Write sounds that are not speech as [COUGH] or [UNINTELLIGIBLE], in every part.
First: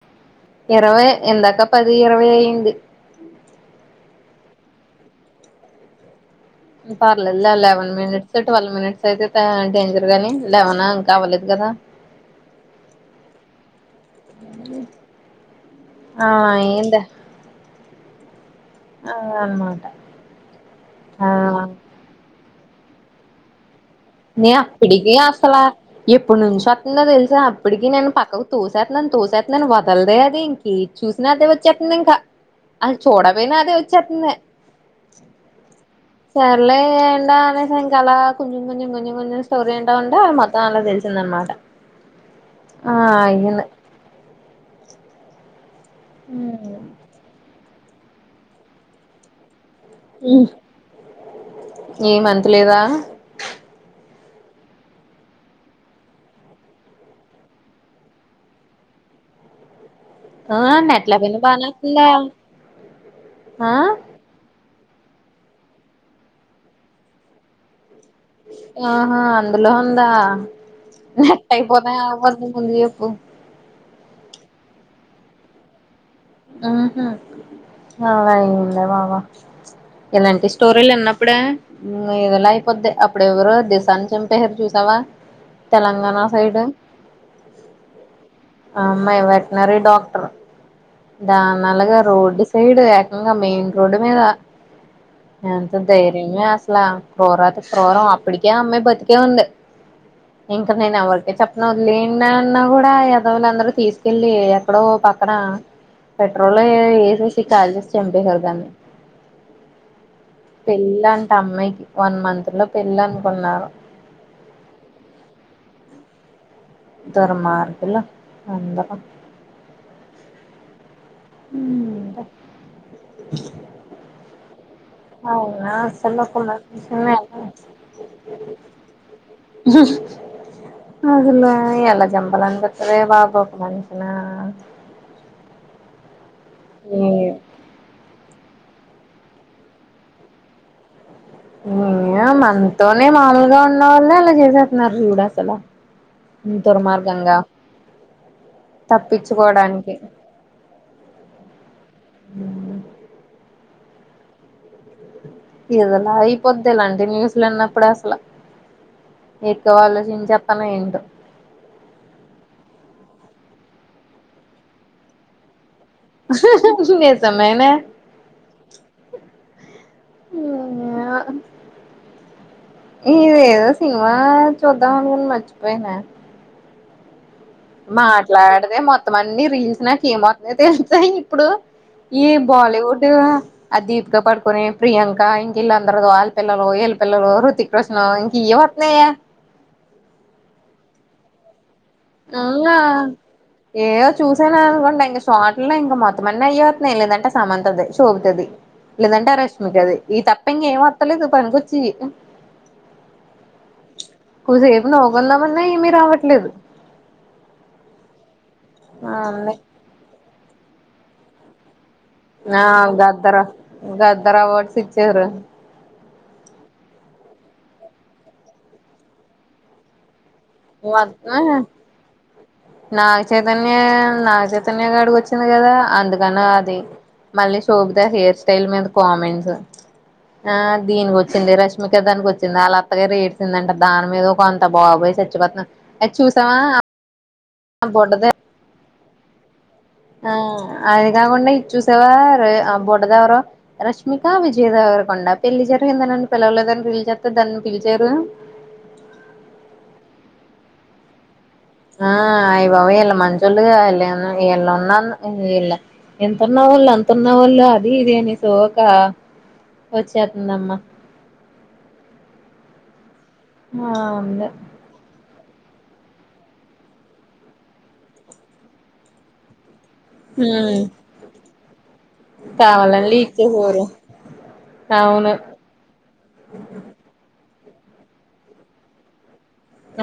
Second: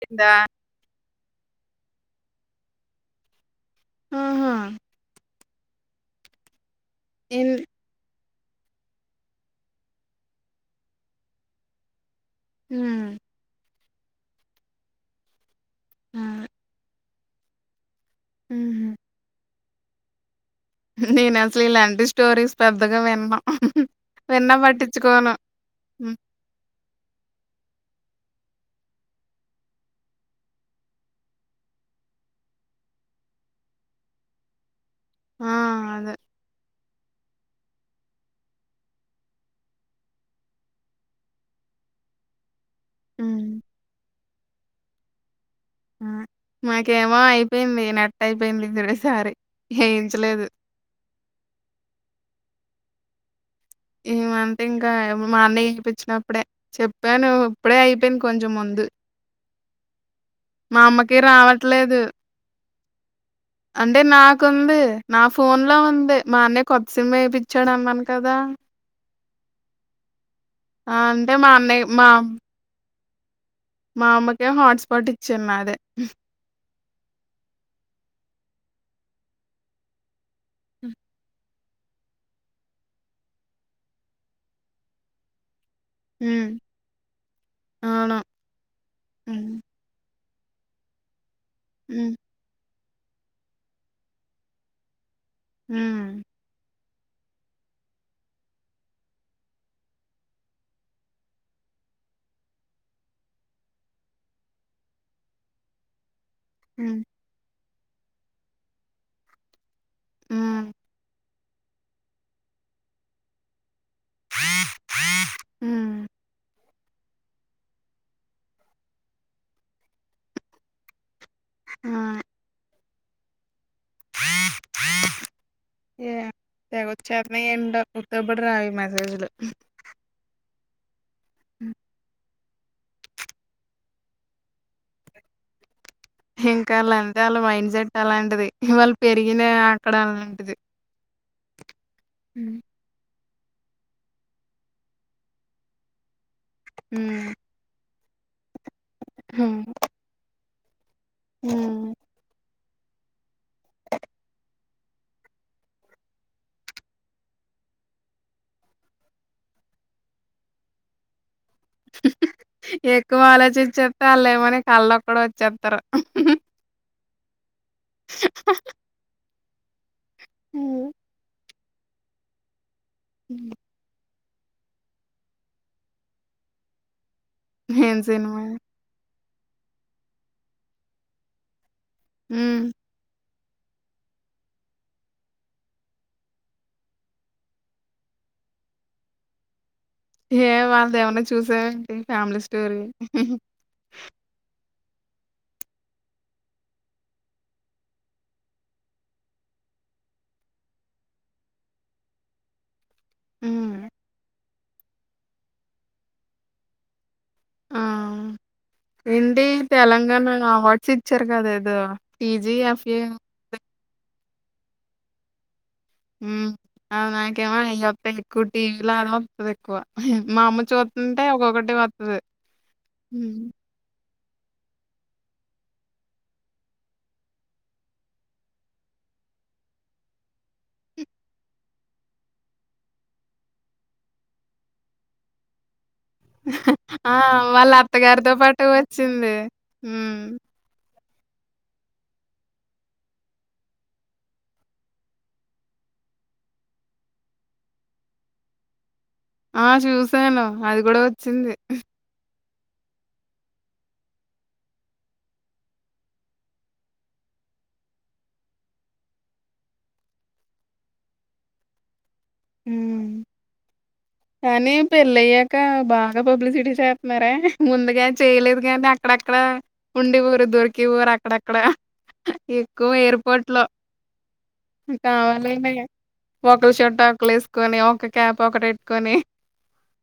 కిందా ఇరవై ఇందాక పది ఇరవై అయింది. హ్మ్ హా పర్లేద్ ఇన్ లే eleven minute sir twelve minutes అయితే త డేంజర్ గానీ లేవనా అంకా అవ్వలేదు కదా హ్మ్ ఆ ఏందా హ్మ్ ఆ అనమాట ఆ నేను అసలు ఇలాంటి స్టోరీస్ పెద్దగా విన్ను నే అప్పటికి అసలా హ్మ్. ఎప్పుడు నుంచో వస్తుందో తెలిసా అప్పటికి నేను ప తోసేత్నాను తోసేత్నాను వదలదే అది ఇంకేది చూసిన అదే వచ్చేతుంది ఇంకా అ చూడ బెయినా అదే వచ్చేతుంది ఆ అ సర్లే ఏ ఎండ అనేసింకా అలా కొంచెం కొంచెం కొంచెం కొంచెం స్టోరీ ఇంటా ఉంటే మొత్తం అలా తెలిసింద అనమాట ఆ హ్మ్. యిను ఆ మాకేమో అయిపోయింది నెట్ అయిపోయింది ఇదుడసారి ఏయించలేదు ఏం అంత లేదా ఈ మంత్ ఇంకా మా అన్నయ ఏపిచ్చినప్పుడే చెప్పాను ఇప్పుడే అయిపోయింది కొంచెం ముందు ఓ మా అమ్మకి నెట్లేపోయిన బానే రావట్లేదు. వస్తుందే ఆ అంటే నాకుంది నా ఫోన్ లో ఉంది మా అన్నయ్ కొత్త సిమ్ ఎపిచ్చాడు అన్నాన్ ఆహా అందులో ఉందా ఆ! అంటే నెట్ మా అన్నయ్య అయిపోతయ మా అవ్వదు ముందు జొప్పు మా అమ్మకే హాట్స్పాట్ ఇచ్చాన్ నాదే హ్మ్ హు వల్లయ్యిందే బాబు ఇలాంటి స్టోరీలు హ్మ్. ఇన్నప్పుడే ఏదోలా అయిపోద్ది అప్పుడెవరో దిసాని చంపేశారు చూసావా అ తెలంగాణ హ్మ్. సైడు అవును. ఆ అమ్మాయ్ హ్మ్. వెట్నరీ డాక్టర్ దాన్ని అలగా హ్మ్. రోడ్డు సైడ్ ఏకంగా మెయిన్ రోడ్డు మీద ఎంత హ్మ్. ధైర్యమే అసలా క్రోరాత క్రూరం అప్పటికే అమ్మాయి బతికే ఉంది ఇంక నేను ఎవరికి చెప్పను వదిలేయండి అని అన్నా కూడా ఎదవులు అందరు తీసుకెళ్ళి ఎక్కడో పక్కనా పెట్రోల్ ఏ హ్మ్. వేసేసి కాల్చేసి చంపేసారు దాన్ని హ్మ్. పెళ్ళంట అమ్మాయికి వన్ మంత్ లో పెళ్ళనుకున్నారు. హ్మ్. దూర్మార్గులు అందరు ఆ! హ్మ్ అవునా అసల్లో యాహ్! తెగొచ్చేతున్నాయి ఏంటో గుర్తుపడి రావు ఈ మెసేజ్‌లు. [UNINTELLIGIBLE] అసలు ఎలా జంపాలని అదే బాబు ఒక మనిషినా ఇంకా ఆల్లు అంతే ఏ ఆళ్ళ మైండ్ సెట్ అలాంటిది వాళ్ళు పెరిగిన అక్కడ అలాంటిది న హ్మ్. మనతోనే మామూలుగా ఉన్న వాళ్ళే అలా చేసేస్తున్నారు చూడ అసల హ్మ్. దుర్మార్గంగా తప్పించుకోవడానికి హ్ ఏదోలా అయిపోద్ది ఇలాంటి న్యూస్ వినపుడ్ అసలు ఎక్కువ ఆలోచించేతను ఏంటో ఎక్కువ ఆలోచించేస్తే ఆలు ఏమో నీ కలోకి కూడా వచ్చేస్తారు నేనే హ్మ్. ఏమో ఇది ఏదో సినిమా చూద్దామానుకుని మర్చిపోయినే ఏం సినిమా? మాట్లాడితే మొత్తం అన్ని రీల్స్ నాకు ఏంవత్సన్నాయో తెలుసా ఇప్పుడు ఈ హ్మ్. బాలీవుుడ్ అది దీపిక పడుకునే ప్రియాంక ఇంక ఇల్ళ అందరూ ఆళ్ పిల్లలు ఇల్ పల్లలు రుథిక్ రోషన్ ఇంక ఇయ్ వత్నయ్య ఏ వాళ్ళది ఏమన్నా చూసా అవునా ఏవో చూసానా అనుకోం లె ఇంక షార్ట్ లే ఇంకా మొత్తం అని అయ్యతున్నాయి లేదంటే సమంతది సోభితది లెదంటె రష్మికది ఈ తప్ప ఇంకా ఏం మత్తలేదు పనికొచ్చేయి ఉ కొద్సేపు నవ్వుకుందామన్న ఏమీ రావట్లేదు ఆ! ఆ ఏంటి ఉన్నాయి తెలంగాణ అవార్డ్స్ ఇచ్చారు కదా ఏదో ఆ గదర గదర్ అవార్డ్స్ ఇచ్చారు ఉ అ నాకేమ ఇయాప్ ఎక్కు టీవిలా ఆ ఎక్కువ మా అమ్మ చూస్తుంటే మొత్తం ఒక్కొక్కటి వస్తది నాగ చైతన్య నాగ చైతన్య గడు వచ్చిండ్ కదా అందుకని అది మళ్ళీ శోభితా హెయిర్ స్టైల్ మీద కామెంట్స్ ఆ దీనికి వచ్చింది రష్మిక దానికి వచ్చింది అలా అత్తగరు ఎడ్సింద అంట దాని మీద ఒక అంత బాబోయ్ చచ్చిపోతాను ఎ చూసావా ఆ! వాళ్ళ ఆ బుడ్డది అత్తగారితో పాటు వచ్చింది హ్మ్. ఆ అది కాకుండా ఇది చూసావా బుడ్డది ఎవరో ఆ బ రష్మిక విజయ దవరకొండ పెళ్ళి జర ఏందనండి పిలవలేదని రీల్ చేస్తే దాన్ని పిలిచారు ఆ చూశాను అది కూడా వచ్చింది ఆ అయి బాబోయ్ ఇళ్ళు మంచోళ్ళు ఇళ్ళు ఉన్నాను ఇళ్ళ వాళ్ళు అంతన్న వాళ్ళు అది ఇది అని సోక వచ్చేస్తుందమ్మా ఉ ఆ ఉంది కానీ పెళ్ళి అయక్ ఇంకా బాగా పబ్లిసిటీ చేస్తున్నారే ముందుగా చేయలేదు కానీ అక్కడక్కడ ఉండిఉరు దొరికిఉరు అక్కడక్కడ ఎక్కువ కావాలని లీక్ ఎయిర్పోర్ట్ లో చేసేవారు అవును కావాలనే ఒకళ షట్ ఒకళ వేసుకొని ఒక క్యాప్ ఒకటి పెట్టుకొని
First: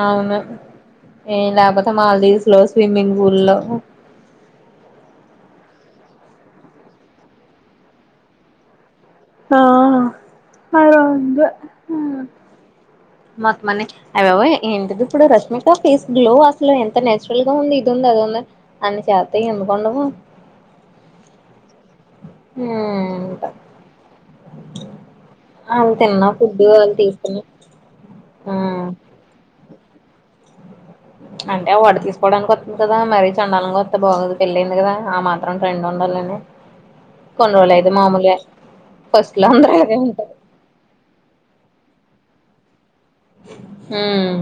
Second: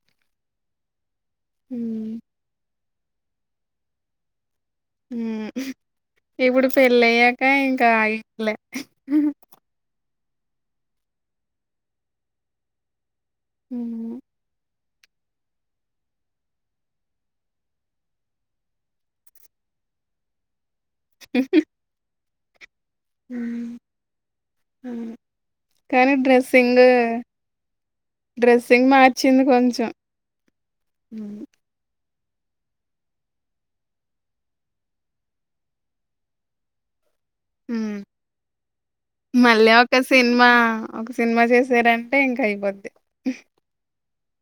అవును ఏ లేపోతే హ్మ్ మల్దీవ్స్ లో స్విమ్మింగ్ పూల్లో లో ఇప్పుడు పెళ్ళయ్యాక ఇంకా ఆ ఇల్లె ఆ అలఉంది మొత్తం అనీ హ్మ్ అయ్యబాబోయ్ ఏంటి ఇ ఇప్పుడు రష్మిక ఫేస్ గ్లో అసలు ఎంత నచురల్ గా ఉంది ఇది ఉంది అది ఉంది అని చేత ఎందుకుండవు అంత హ్మ్ హ్ వాళ్ళు కానీ తిన్న ఫుడ్ డ్రెస్సింగు వాళ్ళు తీసుకున్న ఉమ్ డ్రెస్సింగ్ మార్చింది కొంచం అంటే వాడు తీస్ కోడానికి వొత్తుంది కదా మరీ చండాలంగా వొత్తే బాగోదు పెళ్లియింది గదా ఆ మాత్రం ట్రెండ్ ఉండల్లని బ్లాంక్ హ్మ్ లో మళ్ళీ అందరూ ఇలాగే ఒక ఉంటారు సిన్మా ఒక సినిమా చేసార టేంక్ అయిపోద్ది హ్మ్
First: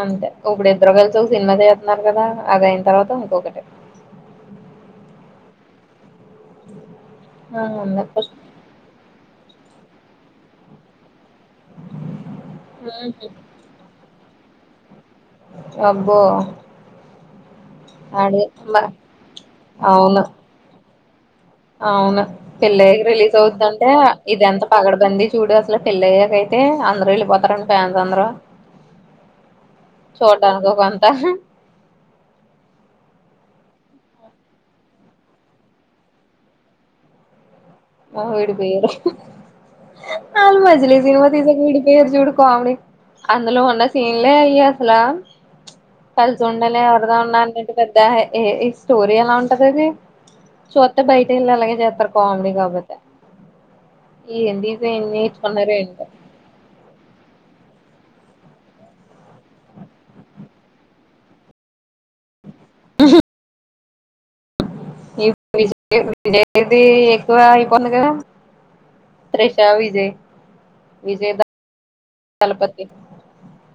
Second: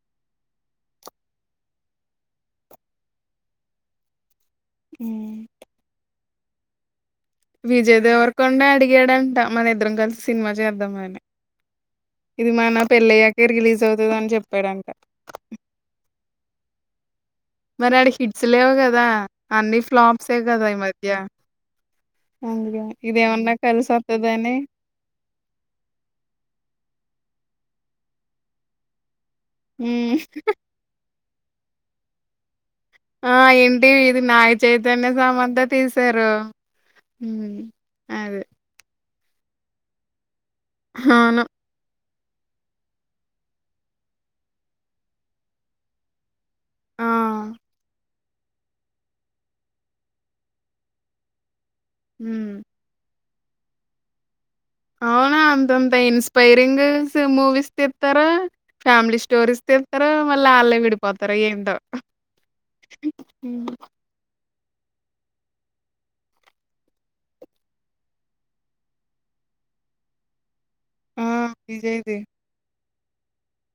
అంతే ఒకడు ఇద్దరు కలిసి ఒక సినిమా దీత్నారు గదా అది అయిన తర్వాత ఇంకొకటి హ్మ్ బ్లాంక్ విజయ్ దేవరకొండే అడిగాడంట మన ఇద్దరం కలిసి సినిమా చేద్దామని ఇది మన పెళ్ళయ్యాకే రిలీజ్ అవుతదని చెప్పాడంట అబ్బో మరి ఆడ అడి హిట్స్ లేవు మ కదా అన్ని అవును ఫ్లాప్సే కదా ఈ మధ్య అవును అందుకే పెళ్ళయ్యాక రిలీజ్ ఇదేమన్నా అవుద్దంటే కలిసి ఇది వత్తదని ఎంత పగడబంది చూడు అసలు పెళ్ళయ్యాక అయి తే అందరు వెళ్ళిపోతారని ఫ్యాన్స్ అందరు హ్మ్ చూడ్డానికి ఓ కొంత ఆ ఏంటి ఇది నాగ చైతన్య సమంత తీసారు ఆ విడి పోయారు ఆల్ మజిలీ సినిమా అవును. తీసాక విడిపోయారు జూడు కామెడీ అందులో ఉన్న సీన్లే అయి అసలా కల్ సి ఉండలేర్ ఆ! ఎవరిదో ఉండానికి ఇంటి పెద్ద ఆయే ఏ ఈ స్టోరీ ఎలా ఉంటది అది చూత్తే బయట ఎళ్ళి అలాగే జేత్తరు కామెడీ హ్మ్ గాబ ఏం అవునా నేర్చుకున్నారో అంతంత ఏంటో ఇన్స్పైరింగ్ సు మూవీస్ తిత్ తరు ఫ్యామిలీ స్టోరీస్ తీత్తరు మళ్ళీ వాళ్ళే విడిపోతరు ఏంటో హ్మ్ ఈ విజ [INAUDIBLE] విజయ్ ది ఎక్కువ అయిపోయింది కదా త్రిషా విజయ్ విజయ్ ద విజయ్ ది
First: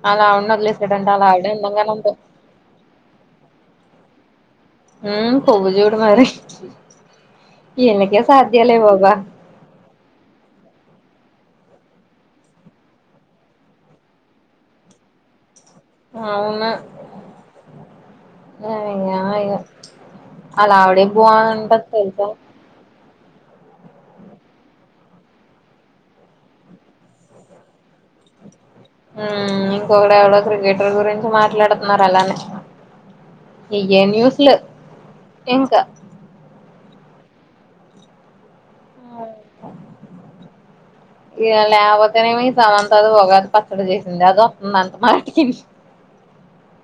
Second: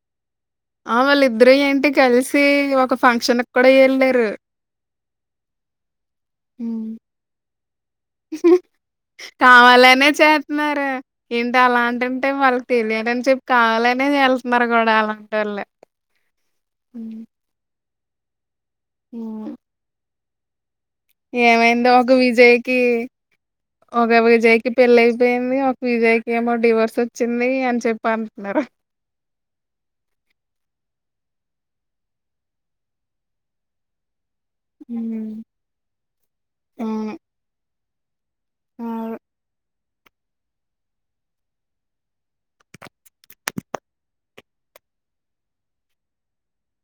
అలా ఉన్ ఆ వాళ్ళిద్దరే ఏంటి కలిసి ఒక ఫంక్షన్ కూడా ఎళ్లారు హ్మ్ పూవు జూడు మరి ఈళ్ళకే సాధ్యాలే బాబా కావలనే చేత్నారా ఏంటి అలాంటుంటే వాళ్ళకి తెలియదని చెప్పి కావాలనే వెళ్తున్నారు గూడా అలాంటోళ్లే అవునా యా యా హ్మ్. యో ఏమైందో ఒక తెలుసా విజయ్కి ఒక విజయ్కి పెళ్ళి అయిపోయింది ఒక విజయ్కి ఏమో డివోర్స్ వచ్చింది అని చెప్ హ్మ్ ఇంకొకడు ఎవడో క్రికెటర్ గురిం మాట్లాడుతున్నారు అలానే లు ఇంకా వును బ్లాంక్ ఇగ లేకపోతేనేమొ ఈ సమంతాది ఉగాది పచ్చడి చేసింది అది వొత్తుంది అంట మాటికి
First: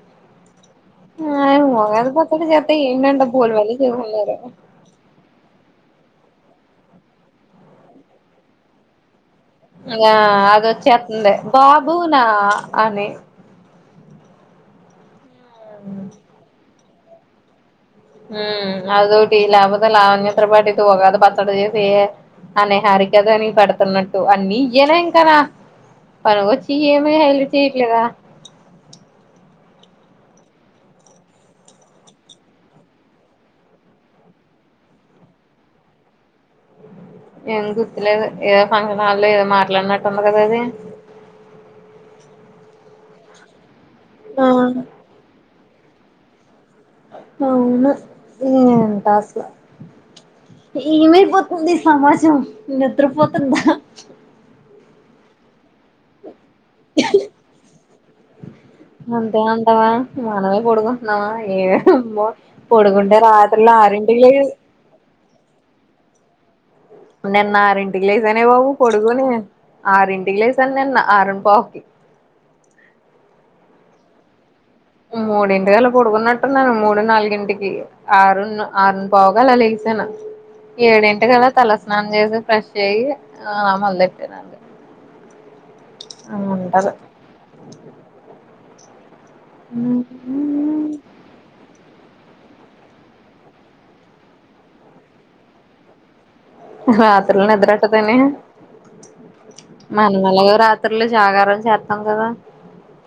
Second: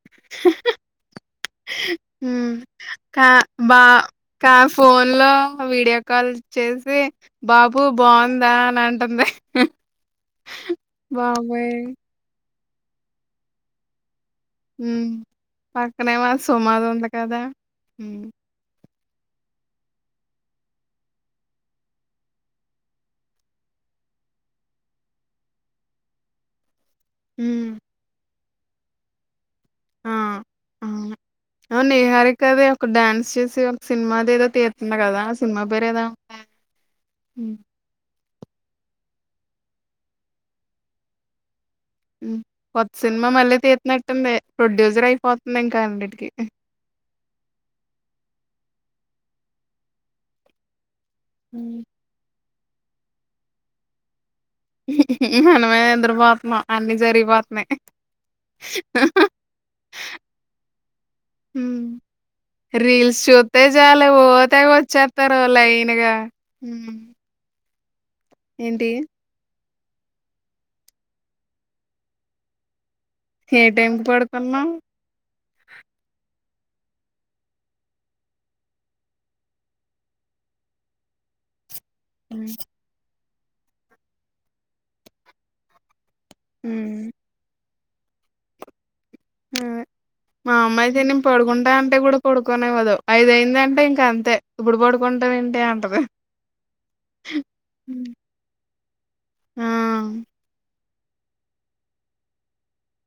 బ్లాంక్ [INAUDIBLE] ఆ ఉగాది పచ్చడి హ్మ్ చేత్తే ఏంటంట కా బోల్డు మళ్ళీ బా చేసున్నారు కా ఫోన్ లో వీడియో కాల్ చేసి బాబు బావుందా అని అంటంది. ఇంగా అదొచ్చేత్తుంది బాబునా అని హ్మ్ పక్కనే మా సుమాది ఉంది కదా హ్మ్ అదొటి లాపోతే ఆ లావణ్య త్రిపాఠి తో ఉగాది పచ్చడి చేసి ఆ నేహారిక గానీ పడుతున్నట్టు అన్నీ ఇయేన ఇంకాన ఇ ఏమో హెల్ప్ హ్మ్. చేయట్లేదా నిహరికది ఒక డాన్స్ చేసి ఒక సినిమాదేదో గదా తీత్తుంది కదా ఆ సినిమా పేరు ఏదో ఉందే ఏం గుర్తులేదు ఏదో ఫంక్షన్ హల్లో ఏదో మాట్లానట్టు ఉంది కదా అది మ్ కొత్త సినిమా మళ్ళీ తీత్నట్టుంది ఆ ప్రొడ్యూసర్ అయిపోతుంది ఇంకా అండిటికీ అవునా ఏంటస్లా ఏమైపోతుంది హ్మ్. ఈ సమాజం నిద్రపోతుందా మనమే నిద్రపోత్నం అన్ని జరిగిపోత్నయ్ అంతే అంటావా మనమే పొడుకుంటున్నామా ఏ హ్మ్. మ పొడుకుంటే రీల్స్ రా చూత్తే జాలే ఓ తెగ వచ్చేత్తారు లైన్ గా నిన్నా ఆరింటికి లేసానే బాబు ఏంటి? పడుకొని ఆరింటికి లేసాను నిన్న ఆరుమ్పావ్కి ఏ టైం కి పడుకున్నావ్ మూడింటికి అలా పడుకున్నట్టున్నాను మూడు నాలుగింటికి ఆరును ఆరున్ పావ్ కి అలా లెగిసాను ఏడింటికలా తల స్నం చేసి హ్మ్. ఫ్రెష్ అయ్ ఆ మళ్ళీ తినండి అంగుటది హ్మ్. మా అమ్మ ఐతే నేను పడుకుంటా అంటే గూడా పడుకోనివ్వదు ఐదు అయిందిందంటే ఇంక అంతే ఇప్పుడు పడుకుంటావ్ ఏంటె అంటది రాత్రిల్ నిద్రెట్టదని మనం ఆ! ఎలాగో రాత్రులు జాగారం చేత్తాం కదా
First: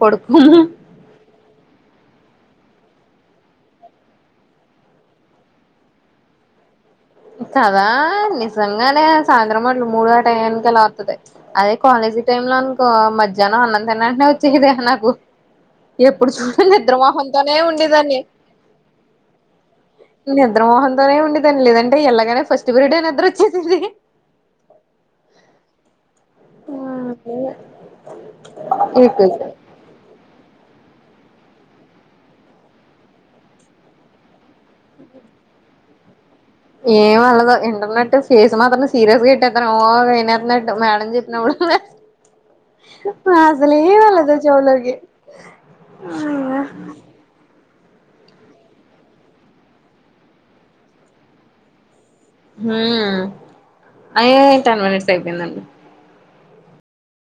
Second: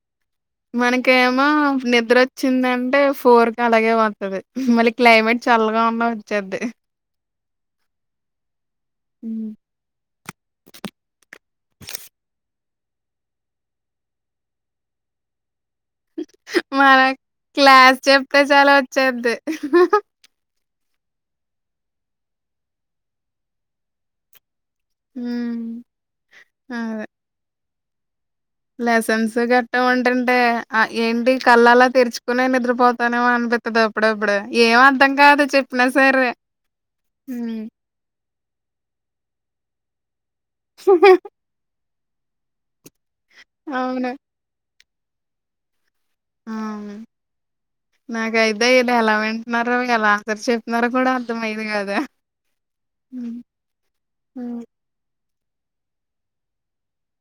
పడుకోం మనకేమో నిద్రొచ్చిందంటే ఫోర్కి అలాగే వొత్తది మళ్ళీ క్లైమేట్ చె చల్లగా ఉన్నా వచ్చేద్ది కాదా ని జంగానే హ్మ్. సాయంత్రం అట్లు మూడు ఆ టైయానికి అలా ఒత్తది అదే కాలేజీ టైం లో అన్ కో మధ్యాహ్నం అన్నం తినేంటనే వచ్చేసేదే నాకు ఎప్పుడు చూడు మన నిద్రమోహంతోనే క్లాస్ ఉండేదాన్ని చెప్తే చాలు వచ్చేద్ది. ని ద్రమోహమ్ తోనే ఉండేదన్నీ లేదంటే ఎల్లగానే ఫస్ట్ పిరడే నిద్ర వచ్చేసేది హ్మ్ అదే లసెన్స్ గట్టా ఉంటుంటే ఆ ఏంటి కళ్లు అలా తెరుచుకునే నిద్రపోతానేమో అన్పిత్తది అప్పుడప్పుడు ఏం అర్ధం కాదు చెప్ న సరే ఏం ఎల్లదు హ్మ్. ఇంటునట్టే ఫేస్ మాత్రం సీరియస్గా ఎట్టెతను ఓ వినే న్నట్టు మేడం చెప్పినప్పుడల్లా క్లాసులే అవును. వెళ్ళదు చెవులోకి అవును నాకైతే ఇదెలా వింటున్నారో ఎలా ఆన్సర్ చెత్నారో కూడా అర్థమయ్యేదిగాద హ్మ్ అయ్యో హ్మ్ టెన్ మినిట్స్ అయిపోయిందండి.